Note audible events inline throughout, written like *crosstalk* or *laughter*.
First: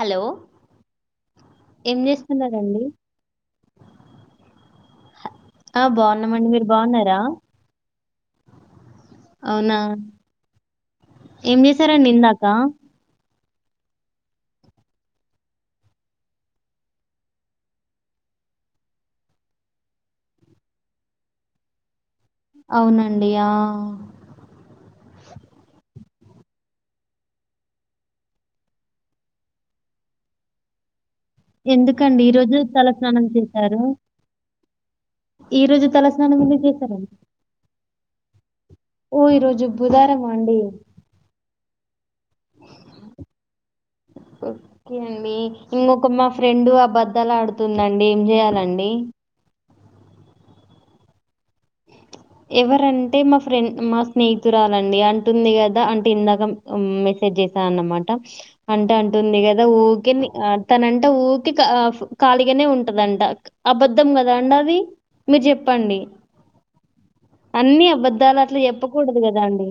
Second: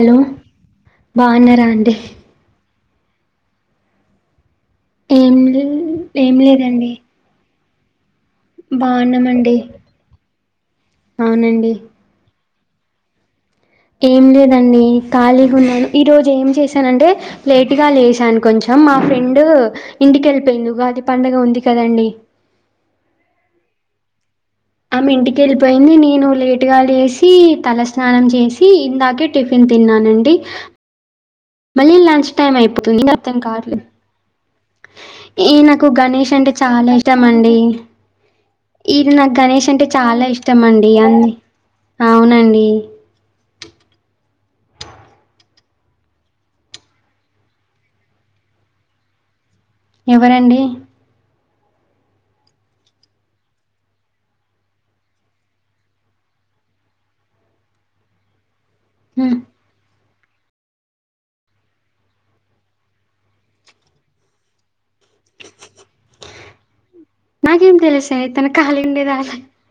Hello బాగున్నారా అండి ఏం చేస్తున్నండి ఏం ఆ ఏం బాగున్నామండి మీరు లేదండి బాగున్నారా బాగున్నామండి అవునా ఏం అవునండి చేశారండి ఇందాక ఏం లేదండి ఖాళీగా ఉన్నాను ఈ రోజు ఏం చేశానంటే లేటగా లేసాను కొంచెం మా ఫ్రెండ్ ఇంటికెళ్ళిపోయింది ఉగాది పండుగ ఉంది కదండి అవునండి ఆ ఆమె ఇంటికి వెళ్ళిపోయింది నేను లేట్గా లేసి తల స్నానం చేసి ఇందాకే టిఫిన్ తీ న్నానండి మళ్ళీ ఎందుకండి లంచ్ ఈ టైమ్ రోజు అయిపోతుంది తలస్నానం మం కార్ చేశారు ఈ నాకు రోజు గణేష్ తలస్నానం అంటే ఎందుకు చాలా చేశారండి ఇష్టం అండి ఈది ఓ నాకు ఈరోజు గణేష్ అంటే బుధవారం చాలా ఇష్టం అండి అన్ని అవునండి ఓకే అండి ఇంకొక మా ఫ్రెండ్ ఆబద్దలా ఆడుతుందండి ఏం చెయాలండి ఎవరండి ఎవరంటే మా ఫ్రెండ్ మా స్నేహితురాలండి అంటుంది కదా అంటే ఇందాక సేట్ చేసాను అన్నమాట అంటే హ్మ్. అంటుంది కదా ఊరికే ఆ తనంటే ఊకె ఖాళీగానే ఉంటదంట అబద్ధం కదా అండి అది మీరు చెప్పండి నాకేం అన్ని తెలుసండి అబధాలు తను అట్లా ఖాళీగా ఉండేదా చెప్పకూడదు కదా అండి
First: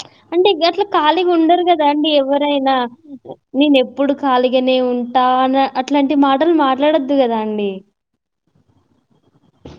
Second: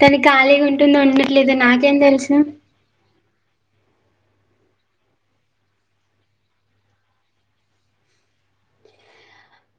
తను అంటే ఖాళీగా అట్లా ఉంటుందో ఖాళీగా ఉండట్లేదో ఉండరు కదా నాకేం అండి తెలుసు? ఎవరైనా నేన ఎప్పుడు కాలగానే ఉంటా అని అట్లాంటి మాటలు మాట్లాడొద్దు కదా అండి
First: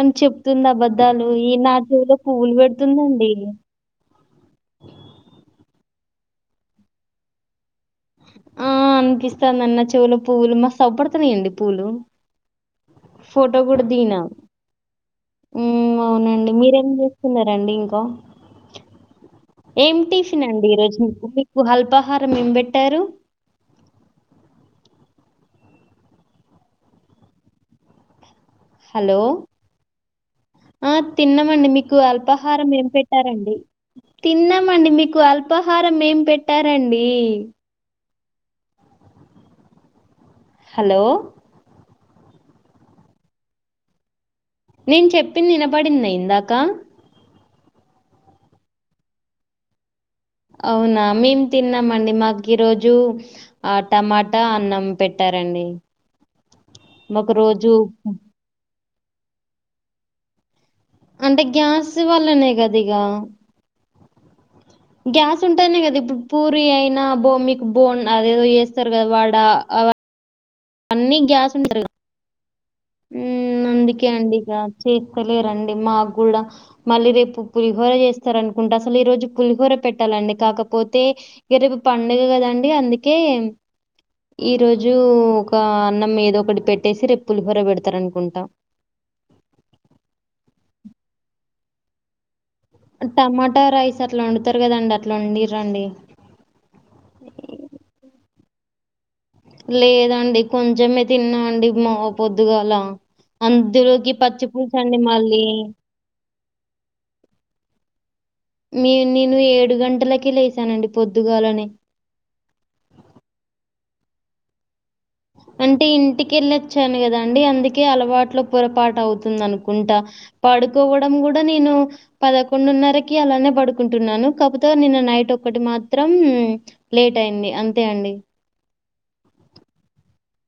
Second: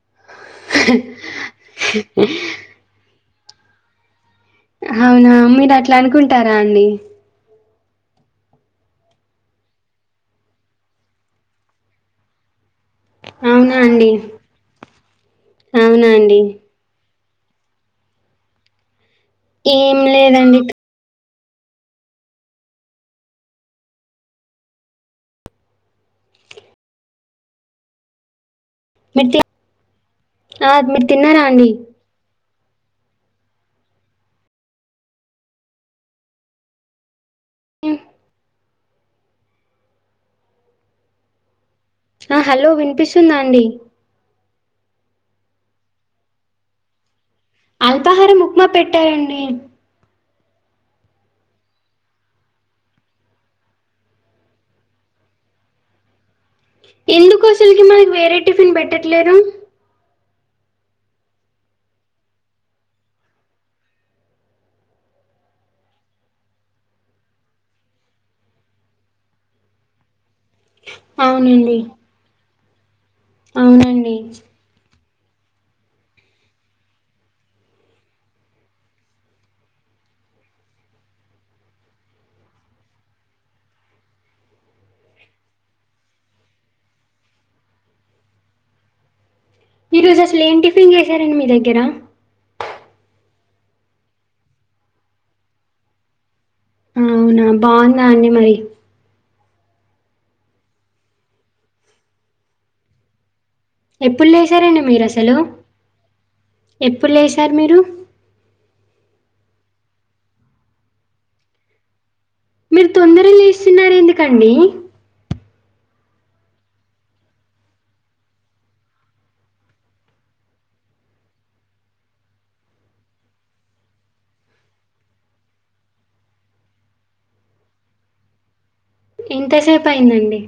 అని చెప్తుందా ఆబద్ద ద్దాలు ఈ నా చెవులో పువ్వులు పెడుతుందండి అవునా మీరు అట్లా అనుకుంటారా అండి ఆ అనిపిస్తందిన్న చెవులు పూవ్వులు మ సవపడుతున్నాయండి పూవ్వులు ఫోటో అవునా కూడా అండి. దినం అవునా అండి. అవునండి మీరేం చే న్నడి ఇంకా ఏం టిఫిన్ అండి ఈరోజు అల్పాహారం ఏం పేట్టారు హలో మీరు తి ఆ మీరు తిన్నారా తిన్నామండి అండి? మీకు అల్ప ఆహారం ఏం పెట్టారండి తిన్నామండి మీకు అల్పాహారం ఏం పెట్టారంండి హ్మ్. హలో ఆ హలో వినిపిస్తుందా అండి నేను చెప్పింది వినబడింద ఇందాక అల్పాహారాం ఉప్మా పెట్టారండి అవునా మేం తిన్నామండి మాకు ఈ రోజు ఆ టమాటా అన్నం పెట్టాల రండి ఎందుకు అసలుకి మనకి వేరే టిఫిన్ పెట్టట్లేరు అంటే గ్యాస్ వల్లనే కద ఇక గ్యాస్ ఉంటానే కదా ఇప్పుడు పూరి అయినా బో మీకు బోన్ అదేదో చేస్తారు కదా వాడ అన్నీ గ్యాస్ అవునండి. ఉంటారు అందుకే అవునండి. అండి ఇగ లేరండి మా కూడా మళ్ళీ రేపు పులిహోర చేస్తార అనుకుంటే అసలు ఈ రోజు పులిహోర పెట్టాలి అండి కాకపోతే ఇక రేపు పండుగ కదండి అందుకే ఈ రోజు ఒక అన్నం ఏదో ఒకటి పెట్టేసి రే పులిహోర పెడతారు అనుకుంటాం ఈ రోజు అసలు ఏం టిఫిన్ చేసారండి మీ దగ్గర టమాటా రైస్ అట్లా వండుతారు కదండి అట్లా వండి రండి అవునా బాగుందా అండి మరి లేదండి కొంచమే తిన్నా అండి మా పొద్దుగాలా అందులోకి ఎప్పుడు పచ్చి పూలుసు లేసారండి అండి మీరసలు? మళ్ళీ ఎప్పుడు లేసారు మీరు నే ఏడు గంటలక లేసానండి పొద్దుగాలనే మీరు తొందగా లేస్తున్నారు ఎందుకండి అంటే ఇంటిక వెళ్ళొచ్చాను కదా అండి అందుకే అలవాట్లో పొరపాటు అవుతుంది అనుకుంటా పడుకోవడం కూడా నేను పదకొండున్నరకి అలానే పడుకుంటున్నాను కాకపోతే నిన్న నైట్ ఒకటి మాత్రం లేట్ అయింది అంతే అండి ఎంతసేపు అయిందండి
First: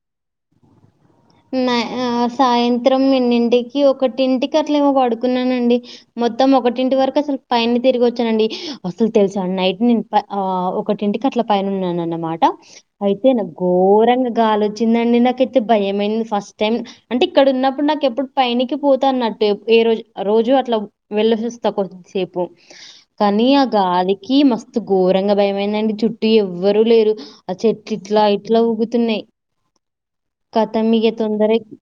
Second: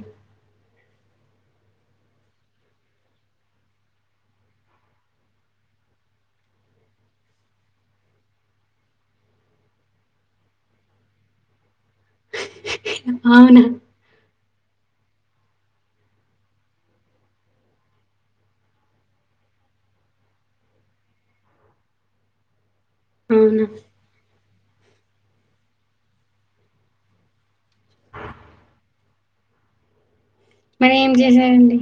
సాయంత్రం ఎన్నింటికీ ఒకటింటికి అట్లామో పడుకున్నానండి మొత్తం ఒకటింటి వరకు అస పని తిరిగి వచ్చానండి అసలు తెలుసాం నైట్ నే ఒకటింటి అట్ల పైన ఉన్నాన అన్నమాట అయితే నా అవునా? ఘోరంగా గాలో వచ్చిందండి నాకైతే భయం మయిన్ ఫస్ట్ టైం అంటే ఇక్కడ ఉన్నప్పుడు నాకు ఎప్పుడు పైనికి పోతా అన్నట్టు ఏ రోజు ఆ రోజు అట్లా వెళ్ళ సస్ త కొ సేం అవునా? కనీగా అది కి మస్తు ఘోరంగా భయమైందండి చుట్టూ ఎవ్వరు లేరు ఆ చెట్లు ఇట్లా ఇట్లా ఊగుతున్నాయి మరి కతమిక ఏం తొందర చేశారండి?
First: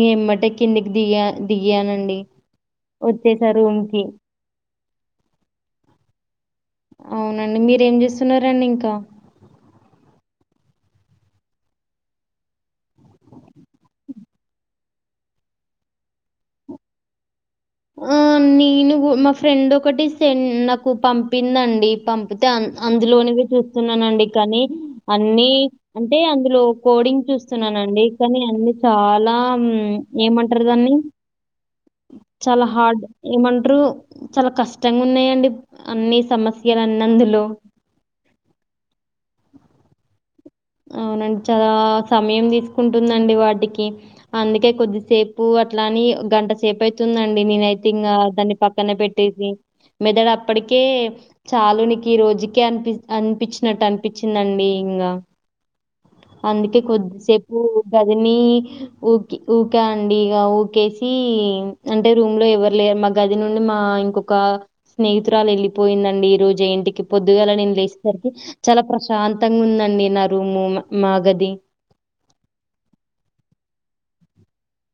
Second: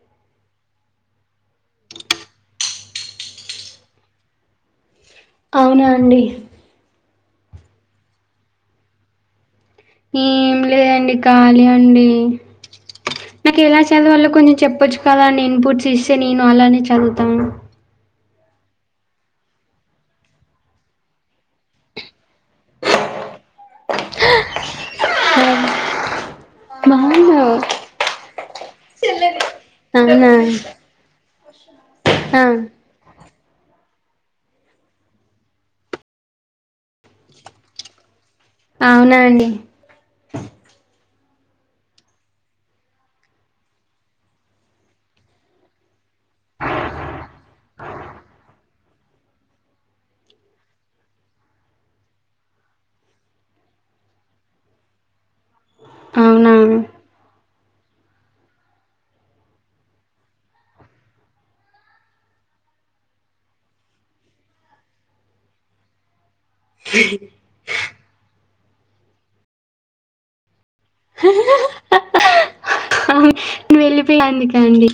ఈ ఎమ్మట కిందికి దిగా దిగానండి వచ్చేసారు రూమ్కి అవునా అండి అవునండి మీర ఏం చేస్తున్నారండి ఇంకా ఏమి లేదండి ఖళీ అండి నాకు ఎలా చదవాలో కొంచెం చెప్పొచ్చు కదా అం ఇన్పుట్స్ ఇస్తే నేను అలానే చదువుతాను అన్ని నేను మా ఫ్రెండ్ ఒకటి సె నాకు పంపిందండి పంపితే అందులోనిగా చూ న్నానండి కానీ అన్ని అంటే అ ఇందులో కోడింగ్ అవునా? చూస్తున్నానండి కానీ అన్నిీ చాలా అవునా? ఏమంటారు దాన్ని ఆ చాలా హార్డ్ ఏమంటారు చాలా కష్టంగా ఉన్నాయండి అన్నిీ సమస్యలు అన్ని అందులో అవునా అండి అవునండి చాలా సమయం తీసుకుంటుందండి వాటికి అందుకే కొద్దిసేపు అట్లాంటి కానీ గంట సేపు అయితుందండి నేనయితే ఇంకా దాన్ని పక్కనే పెట్టేది మెదడ అప్పటికే చాలునికి రోజుకే అనిపి అనిపించినట్టు అనిపించిందండి ఇంకా అవునా? అందుకే కొద్దిసేపు గదిని ఊకి ఊకా అండి ఇక ఊకేసి అంటే రూమ్ లో ఎవరు లేరు మా గది నుండి మా ఇంకొక స్నేహితురాలు వెళ్ళిపోయిందండి ఈ రోజు జఇంటికి పొద్దుగాల నేను లేసేసరికి చాలా ప్రశాంతంగా ఉందండి నా రూము మా గది. వెళ్లిపోయినందుకా అండి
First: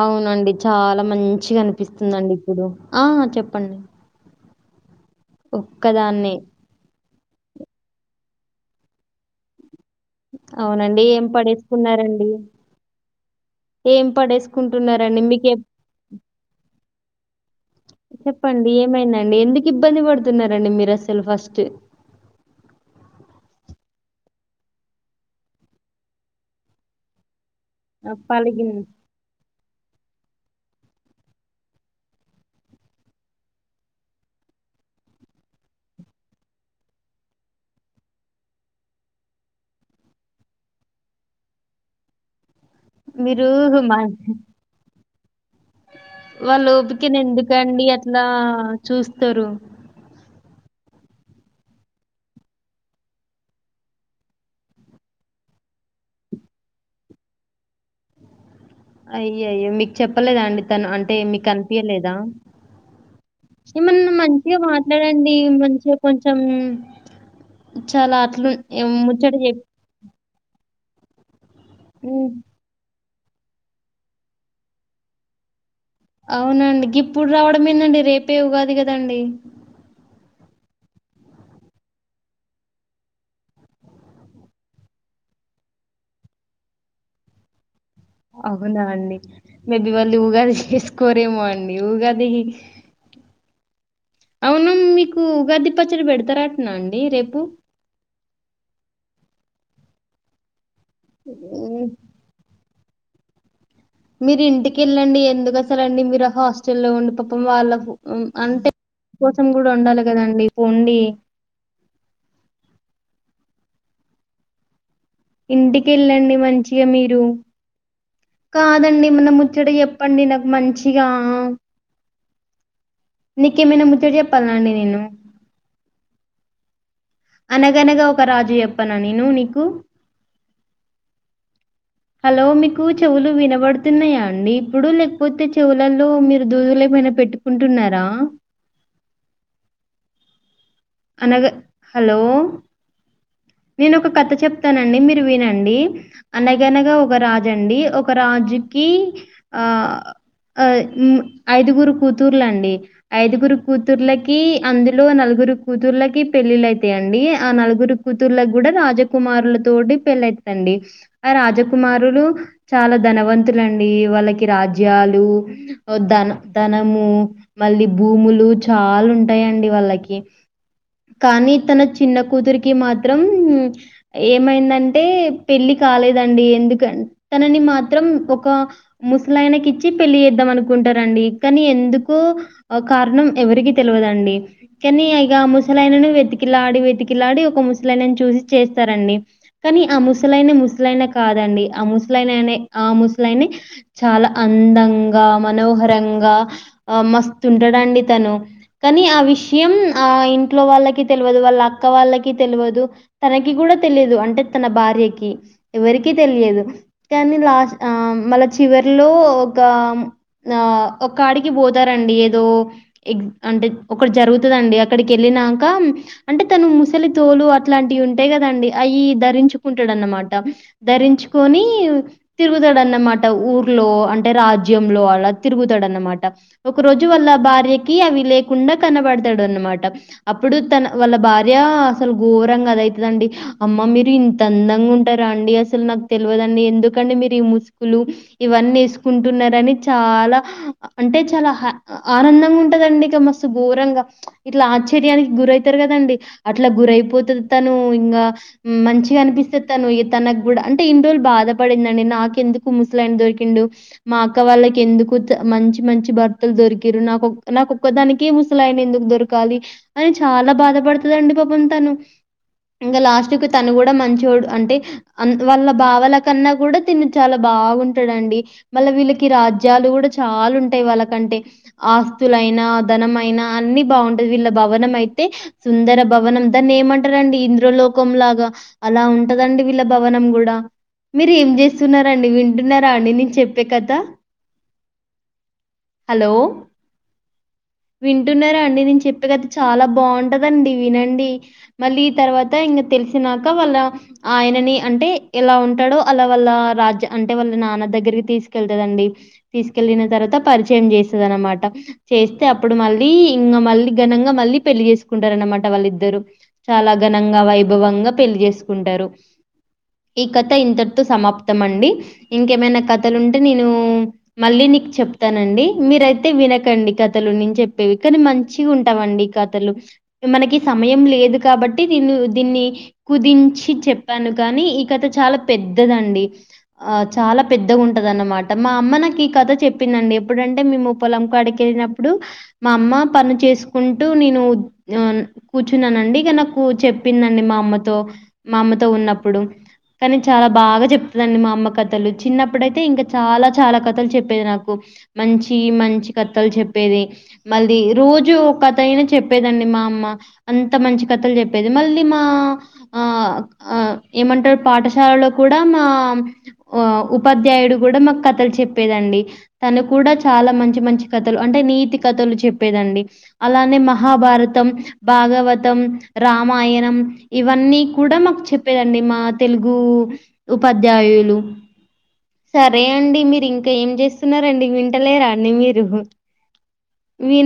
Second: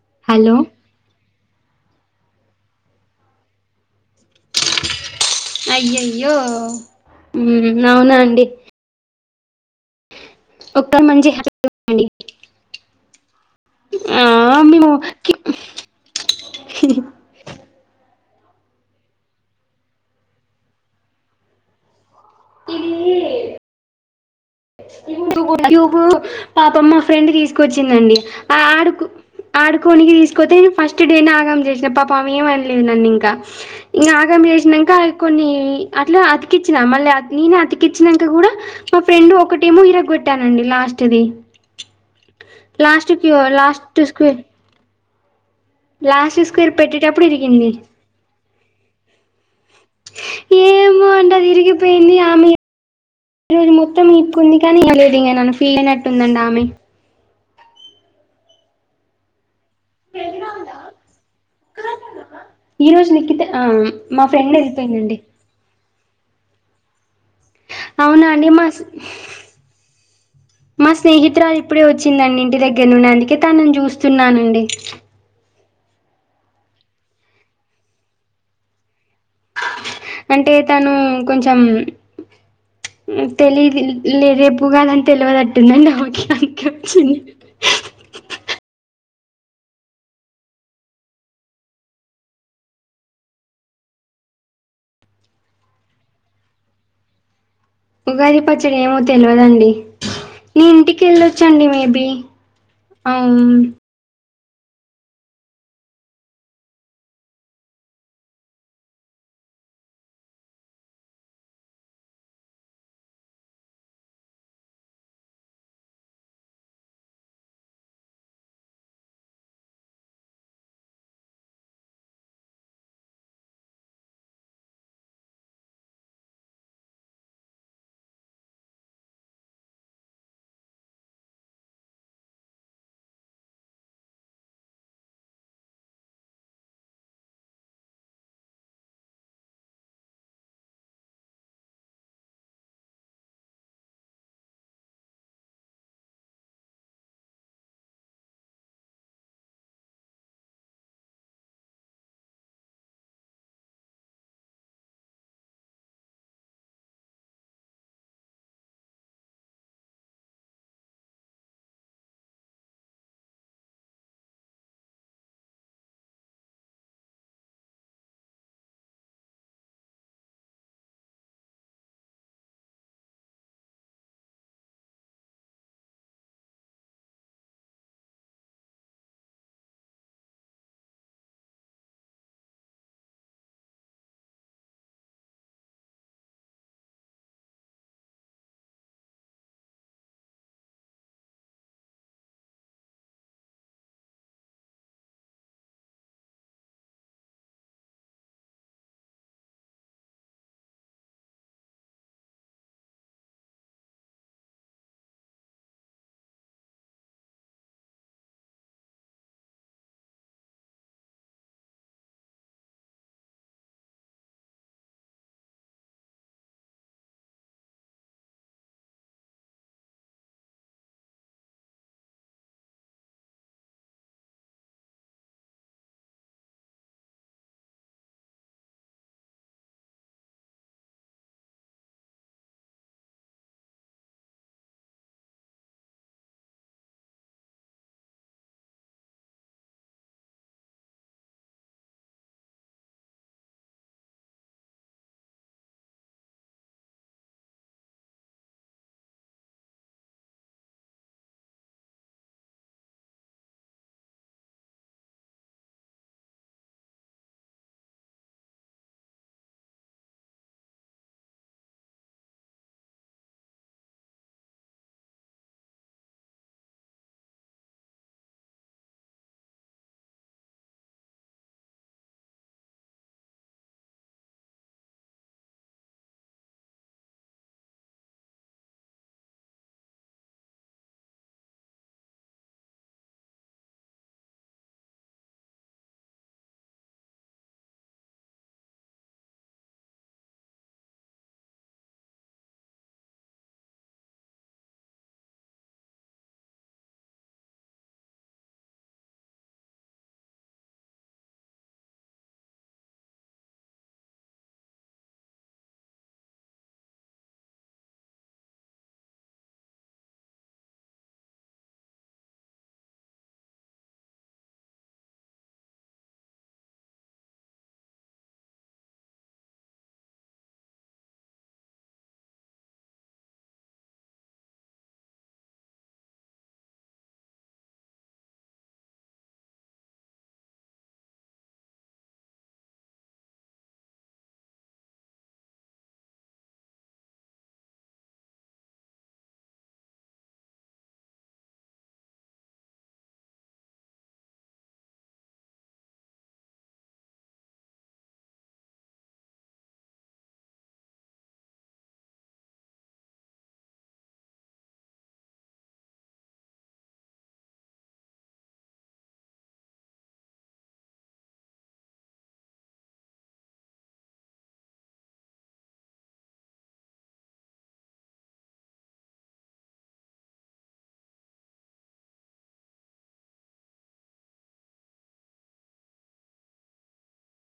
అవునండి హలో చాలా మంచి గా అనిపిస్తుందిండి ఇప్పుడు ఆ చెప్పండి ఒక్కదాన్నే. అయ్యయ్యో అవునా అండి ఒక్క అవునండి ఏం మంచి హ్యాపీగా ఉండండి. పడేసుకున్నారండి ఏం ఆ, మేము పడేసుకుంటున్నారండి మీకే చెప్పండి ఏమైంది అండి ఎందుకు ఇబ్బంది పడుతున్నారండి మీరు అసలు ఫస్ట్ అ *inaudible* పాపమ్ మా ఫ్రెండ్ తీసుకు ఆ! తీసుకొచ్చిందండి పలిగింది. అడుగు ఆడుకోనికి తీసుకతే ఫస్ట్ ఫస్ట్ డే ఆగమం చేసిన పాప ఏమనలేదు నన్ను ఇంకా ఇంకా ఆగమ చేసినాక కొన్ని అట్లా అతికిచ్చినా మళ్ళీ నేనే అతికిచ్చినాక కూడా మా ఫ్రెండ్ ఒక ఒకటేమో ఇరగోట్ట అన్నది లాస్ట్ ది లాస్ట్ కూ మీరు లాస్ట్ స్క్వన్ వాళ్ల ఓపికానీ పెట్టేటప్పుడు ఇరిగింది ఎందుకండి అట్లా చూస్తారు మ అంటది ఇరిగిపోయింది ఆమె ఈ రోజు మొత్తం మీ ఇకుంది కానీ ఏం లేదు ఇంకా నను ఫీల్ అయినట్టుందండి ఆమె అయ్యయ్యో మీకు చెప్పలేదా అండి తను అంటే మీకు అనిపయలేదా ఈ రోజు నిఖిత ఆ ఏమన్నా మా ఫ్రెండ్ మంచిగా వెళ్ళిపోయిందండి మాట్లాడండి మంచిగా కొంచెం చాలా అవునా అండి అట్లు మా ఎం ముచ్చట చెప్ప మా స్నేహితురాలు ఇప్పుడే హ్మ్. వచ్చిందండి ఇంటి దగ్గర నుండి అందుకే తనని చూస్తున్నానండి అవునండి ఇప్పుడు రావడం ఏందండి రేపే ఉగాది కదండి అంటే తను కొంచెం తెలిదు లే రేపు ఉగాది అని తెలియదట్టుందండి ఆమెకి అందుకే వచ్చింది అవునా అండి మేబి వాళ్ళీ ఉగాది చేసుకోరేమో అండి ఉగాది అవును మీకు ఉగాది పచ్చడి పెడతారంటనా అండి రేపు ఉగాది పచ్చడి ఏమో తెలియదండి నీ ఇంటికి వెళ్ళొచ్చండి హ్మ్. మేబీ అవు మీరు ఇంటికిెళ్ళండి ఎందుకు అసలు అండి మీరు హాస్టల్ల్లో ఉండి పాపం వాళ్లకు అంటే మీకోసం కూడా వండాలి కదా అండి పోండి ఇంటికి వెళ్ళండి మంచిగా మీరు కాదండి మన ముచ్చట చెప్పండి నాకు మంచిగా నీకేమైనా ముచ్చట చెప్పాలా అండి నేను అనగనగా ఒక రాజు చెప్పన నేను నీకు హలో మీకు చెవులు వినబడుతున్నాయా అండి ఇప్పుడు లేకపోతే చెవులలో మీరు దూదులు ఎం అన ఏమైనా పెట్టుకుంటున్నారా అనగ హలో నేను ఒక కథ చెప్తానండి మీరు వినండి అనగనగా ఒక రాజండి ఒక రాజు ఈ ఆ ఆ మ్ ఐదుగురు కూతుర్లండి ఐదుగురు కూతుర్లకి అందులో నలుగురు కూతుర్లకి పెళ్ళిళ్ళైతాయండి ఆ నలుగురు కూతుర్లకి కూడా రాజ కుమారుల తోటి పెళ్లైతదండి ఆ రాజకుమారులు చాలా ధనవంతులండి వాళ్ళకి రాజ్యాలు ఉ ధన్ ధనము మళ్ళీ భూములు చాలుంటాయండి వాళ్ళకి కానీ తన చిన్న కూతురికి మాత్రం ఏమైందంటే పెళ్లి కాలే లేదండి ఎందుకన్ తనని మాత్రం ఒక ముసలానకి ఇచ్చి పెళ్లి చేద్దాం అనుకుంటార డి కానీ ఎందుకు ఆ కారణం ఎవరికీ తెలవదండి కానీ గా ముసలాయనను వెతికిలాడి వెతికిలాడి ఒక ముసలాయనను చూసి చేస్తారండి కానీ ఆ ముస *unintelligible* ముసలాయన కాదండి ఆ ముసలాయననే ఆ ముసలాయనే చాలా అందంగా ఆ మనోహరంగా ఆ మస్తుంటాడండి తను కానీ ఆ విషయం ఆ ఇంట్లో వాళ్ళకి తెలవదు వాళ్ళ అక్క వాళ్ళకి తెలవదు తనకి కూడా తెలీదు అంటే తన భా ర్య కి ఎవరికీ తెలియదు కానీ లాస్ట్ ఆం మళ్ళ చివరిలో ఒక ఆ ఒక్కాడికి పోతారండి ఏదో ఎగ్ అంటే ఒకటి జరుగుతదండి అక్కడికి ఎళ్ళినాంక అంటే తను ముసలి తోలు అట్లాంటివి ఉంటాయి కదండి అయి ధరించుకుంటడా అన్నమాట ధరించుకొని తిరుగుతాడున్నమాట ఊర్లో అంటే రాజ్యం లో అలా తిరుగుతాడన్నమాట ఒక రోజు వాళ్ళ భార్యకి అవి లేకుండా కనబడతాడు అన్నమా ట అప్పుడు తన వాళ్ళ భార్య అసలు ఘోరం గదా ఇట్లండి అమ్మా మీరు ఇంతందం ఉంటారా అండి అసలు నాకు తెల్వదండి ఎందుకండి మీరు ఈ ముసుకులు ఇవన్నీ ఏసుకుంటున్నారని చాలా అంటే చాలా ఆనందంగా ఉంటదండి ఇక మస్తు ఘోరంగా ఇట్లా ఆశ్చర్యానికి గురైతారు కదండి అట్లా గురైయిపోతది తను ఇంగా మంచిగా అనిపి సే తను తనకు కూడా అంటే ఇన్ని రోజులు బాధ పడిందండి నాకెందుకు ముసలాయన దొరికిండు మా అక్క వాళ్ళకి ఎందుకు మంచి మంచి భర్తలు దొరికిర్రు నాకొక్ నాకొక్కదానికే ముసలాయన ఎందుకు దొరు కాలి అని చాలా బాధపడుతుదండి పాపం తను ఇంగా లాస్ట్ కు తను కూడా మంచోడు అంటే వాళ్ళ బావల కన్నా కూడా తిను చాలా బా బాగుంటాడండి మళ్ళ వీళ్ళకి రాజ్యాలు కూడా చాలా ఉంటాయి వాళ్ళకంటే ఆస్తులయి నా ధనం అయినా అన్ని బాగుంన్ వీళ్ళ భవనం అయితే సుందర భవనం దాన్ని ఏమంటారండి ఇంద్రలోకం లాగా అలా ఉ ఉంటదండి వీళ్ళ భవనం కూడా మీరు ఏం చేస్తున్నారండి వింటున్నారా అండి నేను చెప్పే కథ హలో వింటున్నారా అండి నేను చెప్ కథ చాలా బాగుంటదండి వినండి, మళ్ళ ఈ తర్వాత ఇంగ తెలిసినాక వాళ్ళ ఆయనని అంటే ఎలా ఉంటాడో అలా వాళ్ళ రాజ్య అంటే వాళ్ళ నాన్న దగ్గరికి తీసుకెళ్తదండి. తీసుకెళ్లిిన తర్వాత పరిచయం చేస్తది అనమాట చేస్తే అప్పుడు మళ్ళీ ఇంగ మళ్ళీ ఘనంగా మళ్ళీ పెళ్లి చేసుకుంటారు అన్నమాట, వాళ్ళిద్దరు చాలా ఘనంగా వైభవంగా పెళ్లి చేసుకుంటా. టారు ఈ కథ ఇంతటితో సమాప్తం అండి, ఇంకేమైనా కథలుంటే నేను మళ్ళీ. నీకు చెప్తానండి మీరైతే వినకండి కథలు నేన్ చెప్పేవి కానీ మన్ మంచి గా ఉంటావండి కథలు మనకి సమయం లేదు కాబట్టి నేను దీన్ని కుది దించి చెప్పాను కానీ ఈ కథ చాలా పెద్దదండి, ఆ చాలా పెద్దగా ఉంటది అన మా ట మా అమ్మ నాకు ఈ కథ చెప్పిందండి, ఎప్పుడుంటే మేము పొలం కాడికి వెళ్ళినప్పుడు మా అమ్మ. పని చేసుకుంటూ నేను కూర్చున్నానండి ఇగ నాకు చెప్పిందండి మా అమ్మతో మా అమ్మతో ఉన్నప్పుడు కానీ చాలా బాగా చెప్తదండి మా అమ్మ కథలు చిన్నప్పుడయితే ఇంకా చాలా చాలా కథలు చెప్పేది నాకు. మంచి మంచి కథలు చెప్పేది మళ్ ది రోజు ఓ కథ అయినా చెప్పేదండి మా అమ్మ, అంత మంచి కథలు చెప్పేది మళ్ళీ మా. ఆ ఆ ఏమంటారు పాఠశాలలో కూడా మా అ ఉపాధ్యాయు కూడా మాకు కథలు చెప్పేదండి తను కూడా చాలా మంచి మంచి కథలు అంటే నీతి కథలు చెప చెప్పేదండి అలానే మహాభారతం భాగవతం రామాయణం ఇవని అన్ని కూడా మాకు చెప్పేదండి మా తెలుగు ఉపాధ్యాయులు సరే అండి మీరు ఇంకా ఏం చేస్తున్నారు అండి వింటలేరండి మీరు వీన్